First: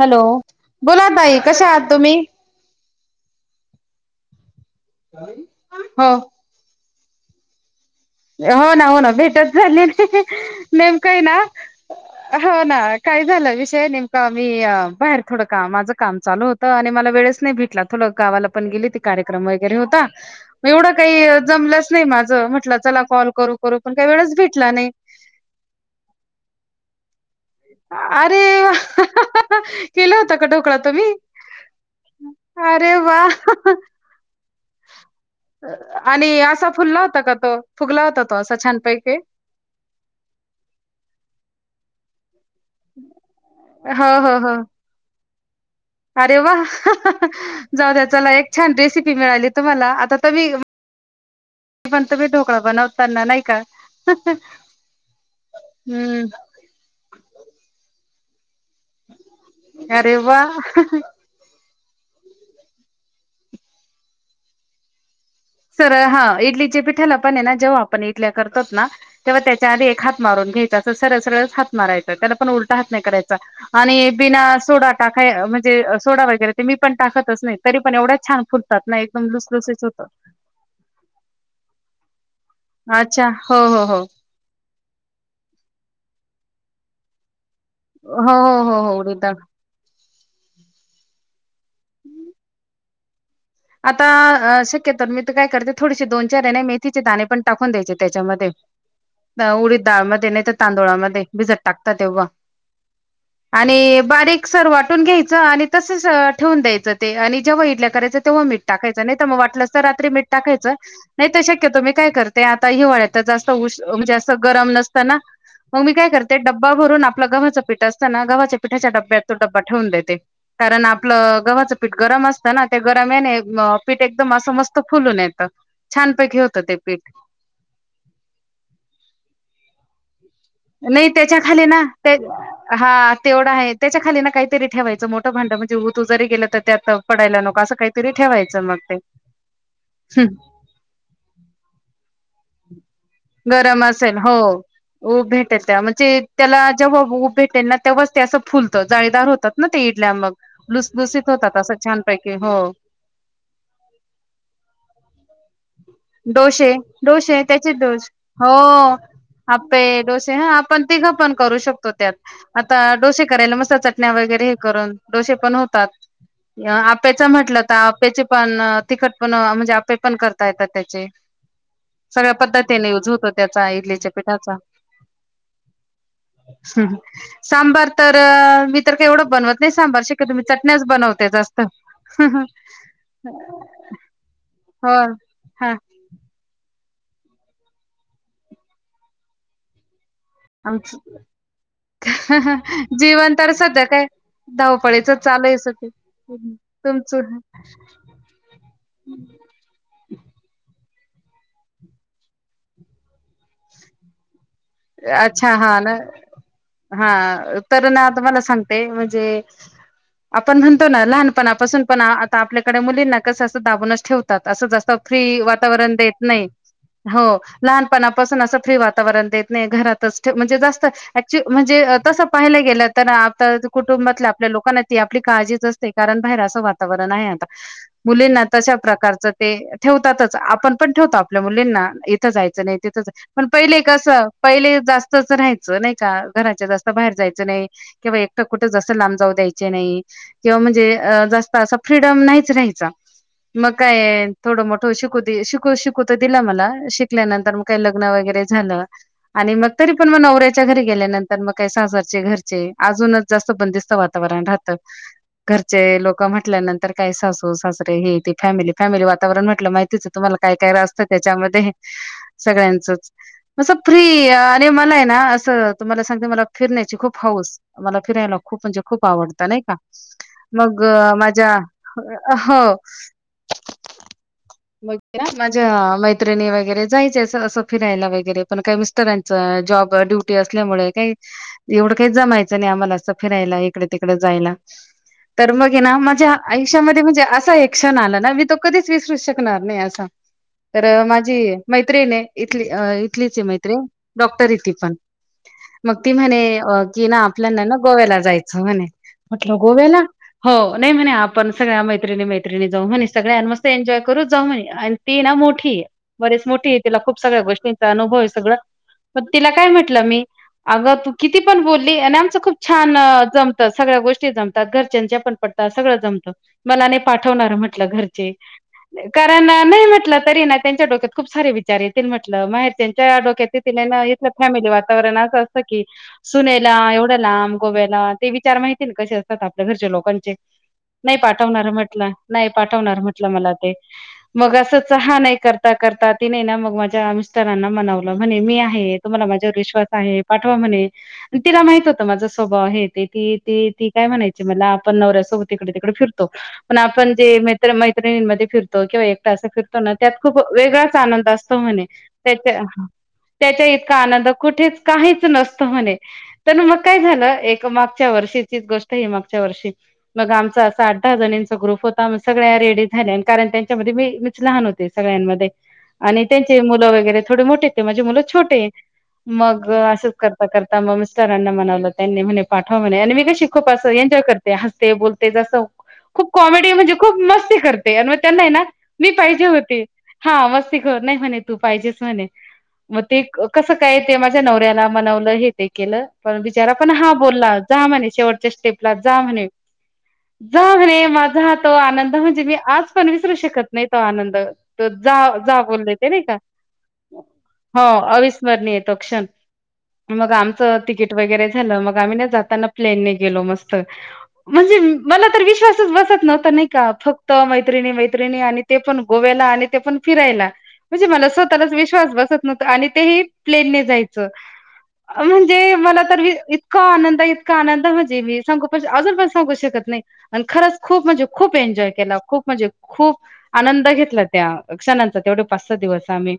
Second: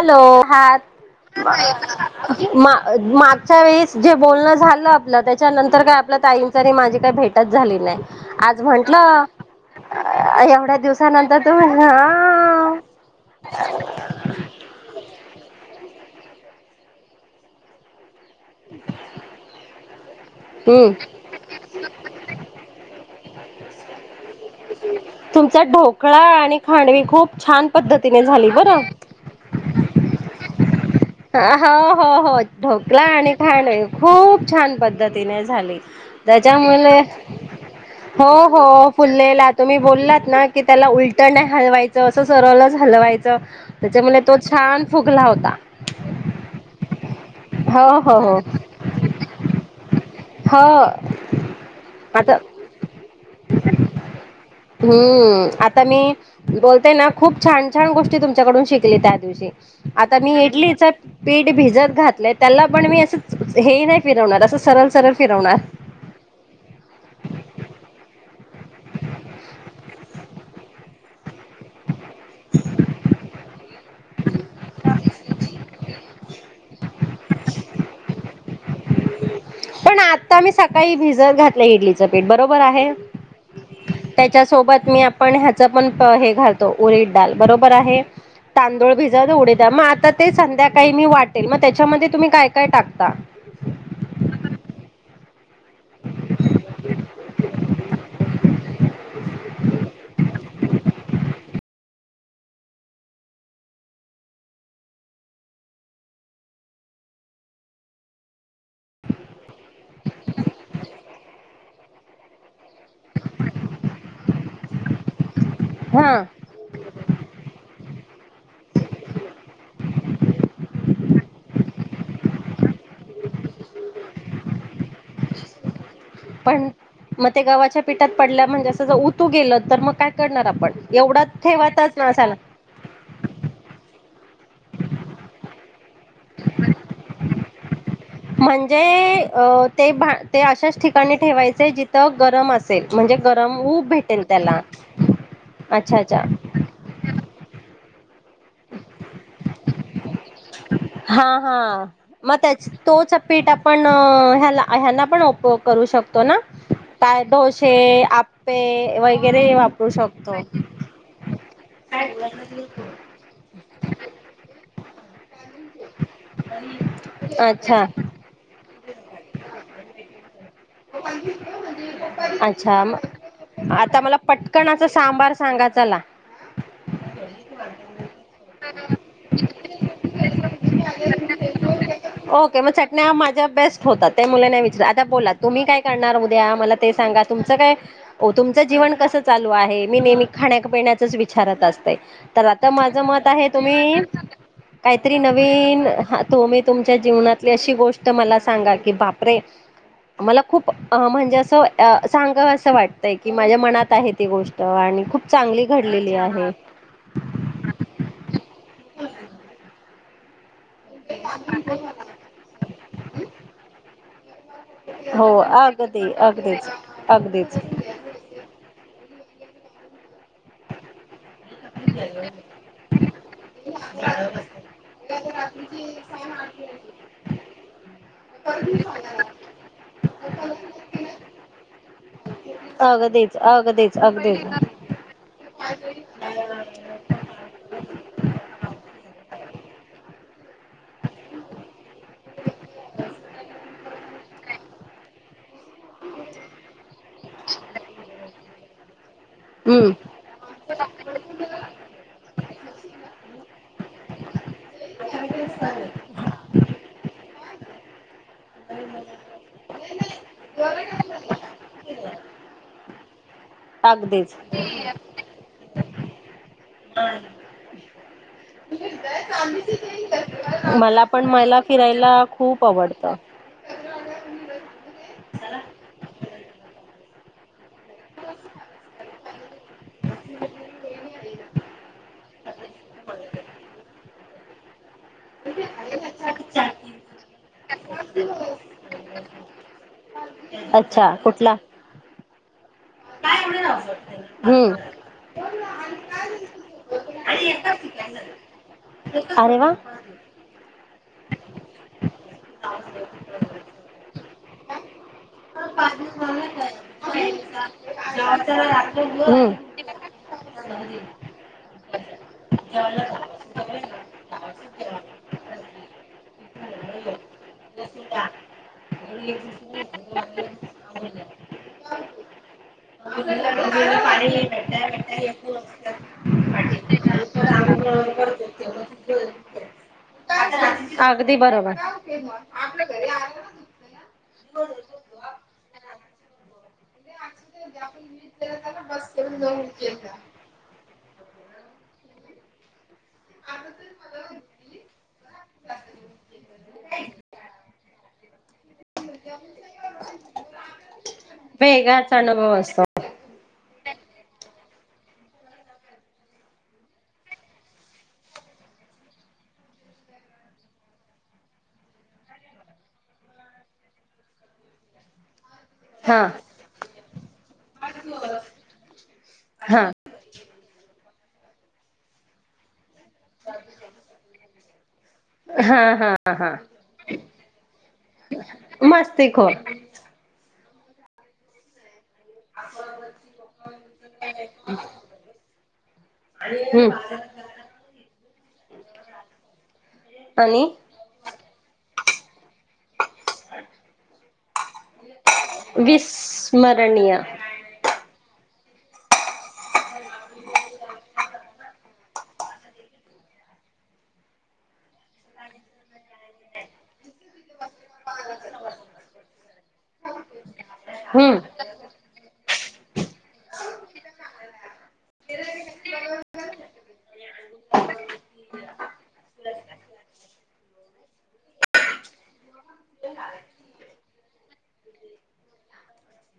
Hello, हां बोला ताई कशा आहात तुम्ही म मा मागच्या वेळीस जे बोलण झाल ल आपलं त्याच्यानंतर काय हो आपलं ताईंचं आणि माझं काय भेटच झाली नाही. आज हो ना हो ना म्हंटलं भेटच झाली नाही. एवढ्या नेमकय ना, दिवसानंतर तुम्ही हा हो ना. काय झालं विषय नेमका मी अं बाहेर थोडं काम माझं काम चालू होतं आणि मला वेळेच नाही भेटला तुला गावाला पण गेली होती कार्यक्रम वगैरे हो हम्म एवढं काही जमलंच नाही माझं. म्हटलं चला करू करू पण काही वेळच भेटला नाही तुमचा ढोकळा आणि खांडवी खूप छान पद्धतीने अरे झाली बरं [unintelligible] केलं होत का डोक ओहो हो हो अरे ढोकला वा आणि खांडवी खूप छान पद्धतीने झाली आणि असा त्याच्यामुळे फुलला होता का तो फुगला होता हो तो असा हो छानपैकी फुललेला तुम्ही बोललात ना की त्याला उलट नाही हलवाय तो असंच सरळच हलवायचं हो त्याच्यामुळे तो हो हो छान फुगला होता. अरे वा [unintelligible] हो जाऊ दे हो चला हो एक छान रेसिपी मिळाली तुम्हाला आता तुम्ही हो पण तुम्ही आता ढोकळा बनवताना नाही का? हम्म आता मी हम्म बोलते ना खूप छान छान गोष्टी तुमच्या तुमच्याकडून शिकले त्या दिवशी अरे आता वा! मी इडलीच पिठं भिजत घातलं त्याला पण मी असं हे नाही फिरवणार असं सरळ सरळ घात सरळ हा इडलीच्या पिठाल पाण्यानं जेव्हा आपण इडल्या कर ना तेव्हा त्याच्या आधी एक हात मारून घ्यायचा अस सरळ सरळच हात मारयचा त्याला पण उलटा हात नाही करायचा आणि बिना सोडा टाकायच म्हणजे सोडा वगैरे ते मी पण टाकतच नाही तरी पण एवढंच छान फुल त्यात ना एक पण लुसलुशीत होतात. आम्ही सकाळी भिजत घातय इडलीं पीठ ब आहे अच्छा हो हो हो. त्याच्या सोबत मी आपण ह्याच पण हा हे घालतो उळीद डाल बरोबर आहे हो हो हो तांदूळ हो उडीद भिजत डाळ उळीद मग आता ते संध्याकाळी मी वाट मग त्याच्यामध्ये तुम्ही काय काय टाक ता. आता शक्यतोर मी त काय थोडेसे दोन चार आहे मेथीचे दाणे पण टाकून द्यायचे त्याच्यामध्ये उडीत डाळमध्ये नाही तर तांदुळामध्ये भिजत टाकत तेव्हा आणि बारीक सर वाटून घ्यायचं आणि तसेच ठेवून द्यायचं ते आणि जेव्हा इडल्या करायच तेव्हा मीठ टाकायचं नाही तर मग वाटलंस तर रात्री मीठ टाकायचं नाही तर शक्यतो मी काय करते आता हिवाळ्यात जास्त उष म्हणजे असं गरम नसतना मग मी काय हा करते डब्बा भरून आपला गव्हाचं पीठ अस गव्हाच्या पीठाच्या डब्यात तो डब्बा ठेवून देते कारण आपलं गव्हाचं पीठ गरम असताना ते गरम आहे नाही पीठ एकदम असं मस्त फुलून येत. पण म ते गव्हाच्या पीठात पडल्या म्हणजे असं ज तू गेलं तर मग काय करणार आपण नाही एवढा त्याच्या खाली ना ठेवतच नसाला हा तेवढा आहे त्याच्या खाली ना काहीतरी ठेवायचं मोठं भांड म्हणजे ओतु जरी गेलं तर त्यात पडायला नको काल सकाळी. म्हणजे ते ते अशाच ठिकाणी ठेवायचे जिथं. गरम असेल म्हणजे गरम ऊब असेल भेटेल हो त्याला उब भेटल त्याला, अच्छा म्हणजे अच्छा त्याला जेव्हा उब भेटेल ना तेव्हाच. ते असं फुलतं, जाळीदार होतात ना ते इडल्या मग. हा, लुसलुसीत होतात असं हा, छानपैकी मग त्या हो तेच पीट आपण ह्याला ह्यांना पण उपोयग करू शकतो ना. डोसे काय डोसे त्याचे डोसे हो आपे वगैरे वापरू आप्पे, शकतो डोसे हा आपण तिघं पण करू शकतो, त्यात आता डोसे करायला मस्त चटण्या वगैरे हे करून डोसे पण होतात, आप्प्याचं म्हटल तरी अच्छा आप्याचे पण तिखट पण म्हणले, आप्पे पण करता येतात त्याचे. सगळ्या अच्छा पद्धतीने यूज होतो, त्याचा मग आता इडलीच्या मला पिठाचा पटकन असा सांबार सांगा चला सांबार तर मी तर का एवढं बनवत नाही, सांबार श [unintelligible] ओके! मग चटण्या माझ्या बेस्ट होतात, त्या मुलांना विचारा हो आता बोला, तुम्ही हा काय करणार उद्या? मला ते सांगा तुमच काय तुमचं जीवन कसं चालू आहे, मी ने खाण्या- आमचं पिण्याचचं विचारतं असतायं तर आता माझं मत जीवन आहे तर सध्या तुम्ही? काय धावपळीच काहीतरी चालू आहे नवीन सध्या. तुम्ही तुमच्या, तुमचं जीवनातली अशी गोष्ट मला सांगा की बापरे! मला खूप अ म्हणजे, असं सांगावस वाटतंय की माझ्या मनात आहे ती गोष्ट आणि खूप अच्छा! चांगली हा न घडलेली आहे हा तर ना आ तम्हाला सांगते म्हणजे आपण म्हणतो, ना लहानपणा पासून पण आता आपल्याकडे मुलींना कसं असं दाबूनच ठेवतात. असं जास्त हो फ्री वातावरण अगदी देत नाही, अगदीच हो अगदीच लहानपणा पासून असं फ्री वातावरण देत नाही घरातच ठेव म्हणजे जास्त ची म्हणजे तसं पाहायला गेलं, तर आता कुटुंबातल्या आपल्या लोकांना ती आपली काळजीच असते, कारण बाहेर असं वातावरण आहे आता मुलींना तशा प्रकारचं ते ठेवतातच आपण पण ठेवतो. आपल्या मुलींना इथ जायचं नाही तिथं अगदीच पण पहिले अगदीच कस अगदीच पहिले जास्तच राहाय अस नाही का, घराच्या जास्त बाहेर जायचं नाही. किंवा एकट कुठ आसं लांब जाऊ द्यायचे नाही, किंवा म्हणजे जास्त अस, फ्रीडम नाहीच राहायच, मग काय थोडं मोठं शिकूदे शिकू तर दिल मला, शिकल्यानंतर मग काय लग्न वगैरे झालं. आणि मग तरी हम्म पण मग नवऱ्याच्या घरी गेल्यानंतर मग काही सासरचे घरचे अजूनच जास्त बंदिस्त वातावरण राहतं, घरचे लोक म्हटल्यानंतर काय सासू-सासरे हे ते फॅमिली-फॅमिली वातावरण म्हटलं माहितीच आहे, तुम्हाला काय काय असतं त्याच्यामध्ये सगळ्यांचच मग अस फ्री! अगदीच आणि मला आहे ना असं, तुम्हाला सांगते. मला फिरण्याची खूप हौऊस मला! फिरायला. खूप म्हणजे खूप आवडत नाही का, मग मला पण माझ्या, मला फिरायला खूप हो! आवडतं मग माझ्या मैत्रिणी वगैरे जायचे असं-असं. फिरायला वगेरे, पण काय मिस्टरांनी! यांचा जॉब ड्युटी असल्यामुळे, काही एवढं काहीच जमायचं नाही, आम्हाला असं फिरायला इकडे-तिकडे जायला. तर मग हे ना, माझ्या आयुष्यामध्ये म्हणजे असा एक क्षण आला ना, मी तो कधीच विसरू शकलो नाही होणार नाही असा तर अच्छा कुठला माझी मैत्रिण आहे इथली इथलीच आहे मैत्रीण डॉक्टर आहे ती हम्म पण मग ती म्हणे की ना आपल्याना ना गोव्याला जायच म्हणे मग अरे वा गोव्याला हो नाही म्हणे आपण सगळ्या मैत्रि मैत्रिणी जाऊ म्हणे सगळया मस्त एन्जॉय करू खरच जाऊ म्हणे आणि ती मोठी आहे बरीच मोठी तिला खूप सगळ्या गोष्टी अनुभव सगळं पण तिला हम्म काय म्हटलं मी अगं तू किती पण बोलली आणि आमचं खूप छान जमत सगळ्या गोष्टी जमतात घरच्यांच्या पण पटतात सगळं जमत मला नी पाठवणार म्हटलं घरचे! कारण नाही म्हटलं तरी ना त्यांच्या डोक्यात खूप सारे विचार येतील म्हटलं माहि तिच्या डोक्यात ते ना इथलं फॅमिली वातावरण असं असतं की सुनेला एवढ्या लांब गोव्याला ते विचार माहिती ना कसे असतात आपल्या घरच्या लोकांचे नाही अगदी पाठवणार बरोबर म्हटलं नाही पाठवणार म्हटलं मला ते! मग असं हा नाही करता कर करतात ती नाही मग माझी तुज्या मिस्टरांना म्हणवला म्हणे मी आहे तुम्हाला माझ्यावर विश्वासवा आहे पाठवा म्हणे तिला माहित होत माझा स्वभाव आहे ते ती, ती, ती काय म्हणायची मला आपण नवऱ्यासोबत इकडं तिकडे फिरतो पण आपण जे मित्र मैत्रिणींमध्ये फिर केंव्हा एकटा अस फिरतो ना त्यात खूप वेगळाच आनंद असतो म्हणे वेगळाच अनुभव त्या असतो त्याच्या इतका आनंद क कुठे काहीच नसत म्हणे तर मग काय झालं एक मागच्या वर्षीचीच गोष्ट ह मागच्या वर्षी मग आमचा असा आठ दहा जणचा ग्रुप होता सगळ्या रेडी झाल्या कारण त्यां त्याच्या मी मीच लहान होते सगळ्यांमध्ये! हा आणि त्यांचे मुलं वगैरे थोडे मोठे ते म्हणजे मुलं छोटे मग हा असंच करता करता मग! सरांना मनवलं त्यांनी म्हणे पाठवा म म्ह आणि मी कशी खूप अस एन्जॉय करते हसते बोलते जसं हा खूप हा हा कॉमेडी म्हणजे खूप मस्ती करते आणि म त्यांना आहे. मी मस्ती पाहिजे खोर होते हा वस् नाही म्हणे तू पाहिजे म्हणे मग ते कस काय ते माझ्या नवऱ्याला मनवलं हे ते केलं पण बिचारा पण हा हम्म बोलला जा म्हणे शेवट स्टेपला जा म्हणे आणि जाऊ रे माझा तो आनंद म्हणजे मी आज पण विसरू शकत नाही त आनंद तर जा ब नाही का विस्मरणीय हो येतो कण मग आमच तिकीट वगैरे झालं मग आम्ही ना जाताना प्लेन न गेलो मस्त म्हणजे मला तर विश्वासच बसत नव्हता नाही का फक्त त मैत्रिणी मैत्रिणी आणि ते पण गोव्याला आणि ते पण फिरायला म्हणजे मला हम्म स्वतःलाच विश्वास बसत नव्हत आणि तेही प्लेन ने जायचं म्हणजे मला तर इतका आनंद इतका आनंद म्हणजे मी सांगूण अजून पण सांगू शकत नाही, आणि खरंच खूप म्हणजे खूप एन्जॉय केला खूप म्हणजे खूप आनंद घेतला त्या क्षणांचा, तेवढे पाच-सहा दिवस आम्ही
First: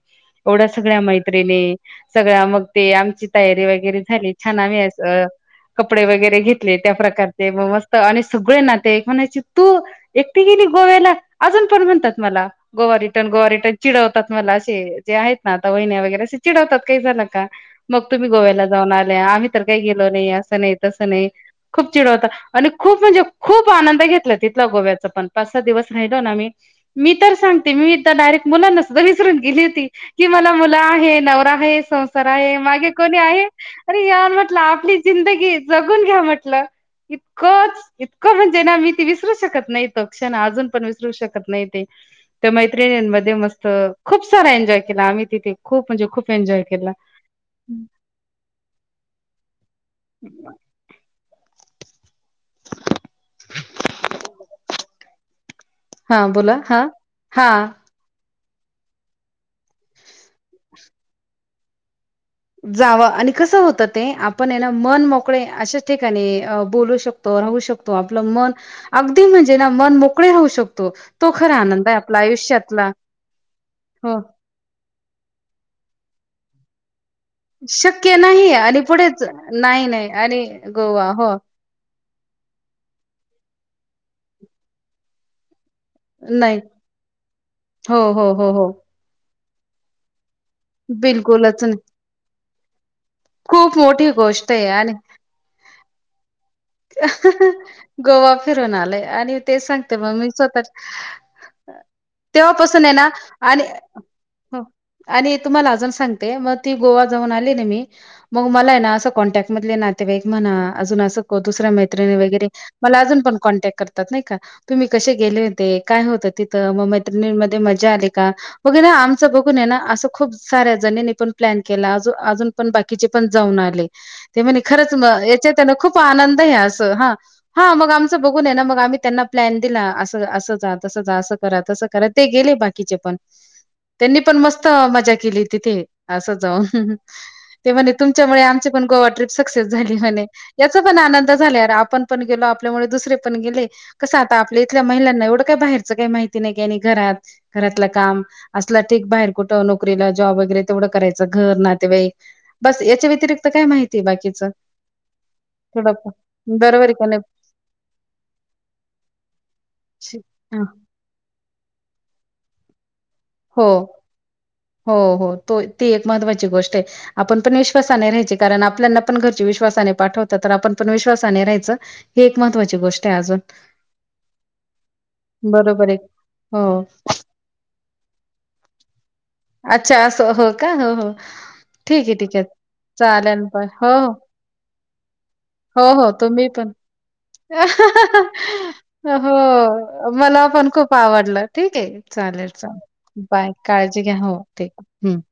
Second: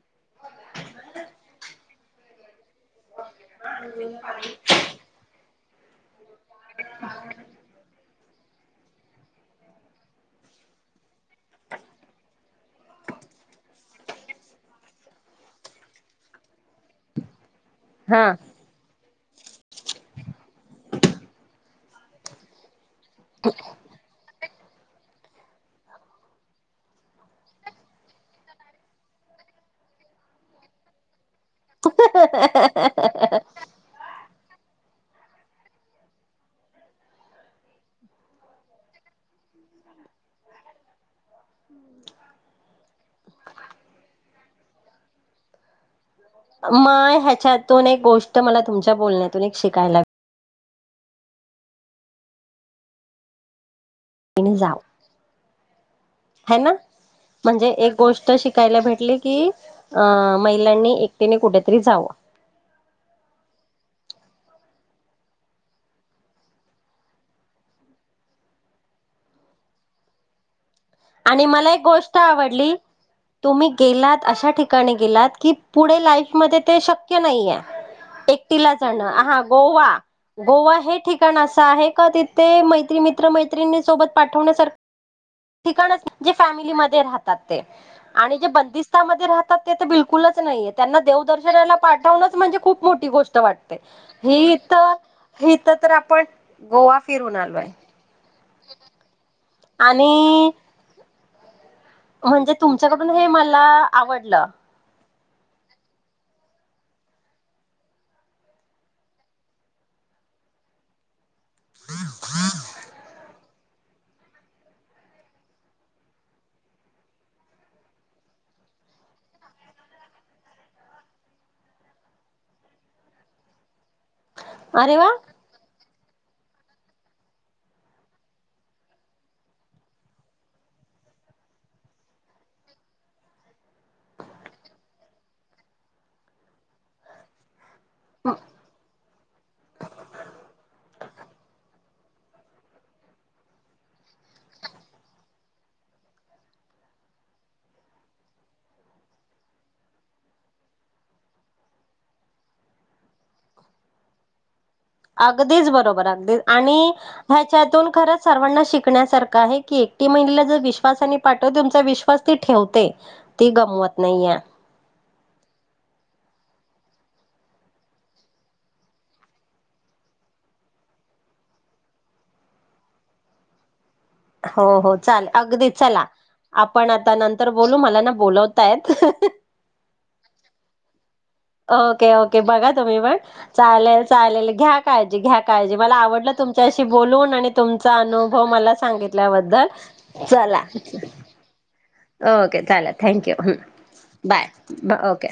एवढ्या सगळ्या मैत्रिणी. सगळ्या मग ते आमची. तयारी वगैरे झाली, छान आम्ही कपडे वगैरे घेतले, त्या प्रकारचे मग मस्त आणि सगळे नातेवाईक म्हणायचे तू एकटी गेली गोव्याला अजून. पर [unintelligible] मला गोवा रिटर्न, गोवा रिटर्न, चिडवतात, मला असे जे आहेत ना आता वहिन्या वगैरे असे चिडवतात, काही झालं का. मग तुम्ही हा गोव्याला जाणार. आम्ही तर काही गेलो नाही, असं नाही तसं नाही खूप चिड होत आणि खूप म्हणजे खूप आनंद घेतला तिथला गोव्याचा पण पाच सात दिवस राहिलो ना आम्ही मी तर सांगते, मी एकदा डायरेक्ट मुलांना सुद्धा विसरून गेली होती, की मला मुलं आहे नवरा आहे संसार आहे मागे कोणी आहे. अरे यार म्हटलं? आपली जिंदगी जगून घ्या म्हटलं इतकंच इतकं म्हणजे, ना मी ती विसरू शकत नाहीत क्षण अजून पण विसरू शकत नाही ते त्या मैत्रणींमध्ये मस्त खूप सारा एन्जॉय केला आम्ही, तिथे खूप म्हणजे खूप एन्जॉय केला. नाही ह्याच्यातून एक गोष्ट मला तुमच्या बोलण्यातून एक शिकायला [unintelligible] जा हां, बोला. ह ना हां, म्हणजे हां. एक गोष्ट शिक कायला भेटले, की अ महिलांनी एकटीने कुठेतरी जावं जाव आणि कसं होतं, ते आपण ना मन मोकळे अशाच ठिकाणी बोलू शकतो, राहू शकतो आपलं मन अगदी म्हणजे ना मन मोकळे राहू शक आणि मला एक गोष्ट आवडली तुम्ही हो. गेलात, अशा ठिकाणी गेलात की पुढे लाईफ मध्ये ते शक् शक्य नाहिये शक्य नाही एकटीला आणि जाणं पुढेच हा नाही, नाही आणि गोवा- गोवा हे हो. ठिकाण असं आहे, का तिथे मैत्री- मित्र मैत्रिणी सोबत पाठवण्या सारखं ठिकाण जे नाही. फॅमिलीमध्ये राहतात, ते हो, हो, आणि जे हो, हो. बंदिस्तामध्ये राहतात त ते तर बिकुलचं तसं नाहीये, त्यांना बिलकुलच देवदर्शनाला नाही. पाठवनच म्हणजे खूप मोठी गोष्ट वाटते खूप मोठी गोष्ट ही आहे आणि तर आपल्या. पण. गोवा. फिरुन आलोय आणि. तेच सांगते मग मी आणि स्वतः च्या म्हणजे तुमच्याकडून हे मला आणि आवडलं. हो आणि तुम्हाला अजून सांगते, मग ती गोवा जाऊन आली ना, मी मग मला आहे ना, असं कॉन्टॅक्ट मधले नातेवाईक म्हणा, अजून असं दुसऱ्या मैत्रीणि वैगेरे, मला अजुन पण कॉन्टॅक्ट. करतात नाही का, तुम्ही कसे गेले होते काय होत तिथं, मग मैत्रिणी मध्ये मजा आली का, मग कणी आमच बघूनय ना असं खूप साऱ्या जणीनी पण प्लॅन केला, अजून पण बाकीचे पण जाऊन आले. ते म्हणे खरंच अरे वा याच्यात हाय ना खूप. खूप आनंद आहे असं हा हा मग आमचं बघून आहे ना मग आम्ही त्यांना प्लॅन दिला अस असं जा तस जा असं करा तसं करा ते गेले बाकीचे पण त्यांनी पण मस्त मजा केली तिथे असं जाऊन. ते म्हणे तुमच्यामुळे आमची पण गोवा ट्रीप सक्सेस झाली म्हणे. पण आनंद झालेला. आपण पण गेलो आपल्यामुळे दुसरे पण गेले कसं आता आपल्या इथल्या महिलांना एवढं काय बाहेरच काही माहिती नाही क घरात घरातलं काम असलं ठीक बाहेर कुठं नोकरीला जॉब वगैरे तेवढं करायचं घर नातेवाईक बस याच्या व्यतिरिक्त काय माहिती बाकीचं. अगदीच थोडं बरोबर अगदीच आणि बरोबर आहे का नाही? ह्याच्यातून खरंच सर्वांना शिकण्यासारखं आहे की एकटी महिला जर विश्वास आणि त तुमचा विश्वास ती ठेवते. ती हो गमवत नाहीये हो हो तो ते एक महत्वा आपण पण विश्वासाने राहायची कारण आपल्याना पण घरचे विश्वासाने पाठवतात तर आपण पण विश्वासाने राहायचं ही एक महत्त्वाची गोष्ट आहे अजून हो हो चाल अगदी बरोबर आहे. चला हो. आपण आता नंतर बोलू मला ना. बोलवतायत. अच्छा अस हो का हो हो. ठीक ओके आहे, ठीक ओके आहे. बघा तुम्ही पण चालेल पण हो, चालेल हो. चालेल घ्या. काळजी घ्या काळजी हो, मला हो. आवडल तुम्ही पण. तुमच्याशी बोलून आणि तुमचा अनुभव मला सांगितल्याबद्दल हो. मला चला पण खूप आवडलं. ठीक आहे. चालेल, ओके चालेल. चला थँक्यू बाय. काळजी घ्या. हो, बाय ठीक आहे. हं. ओके.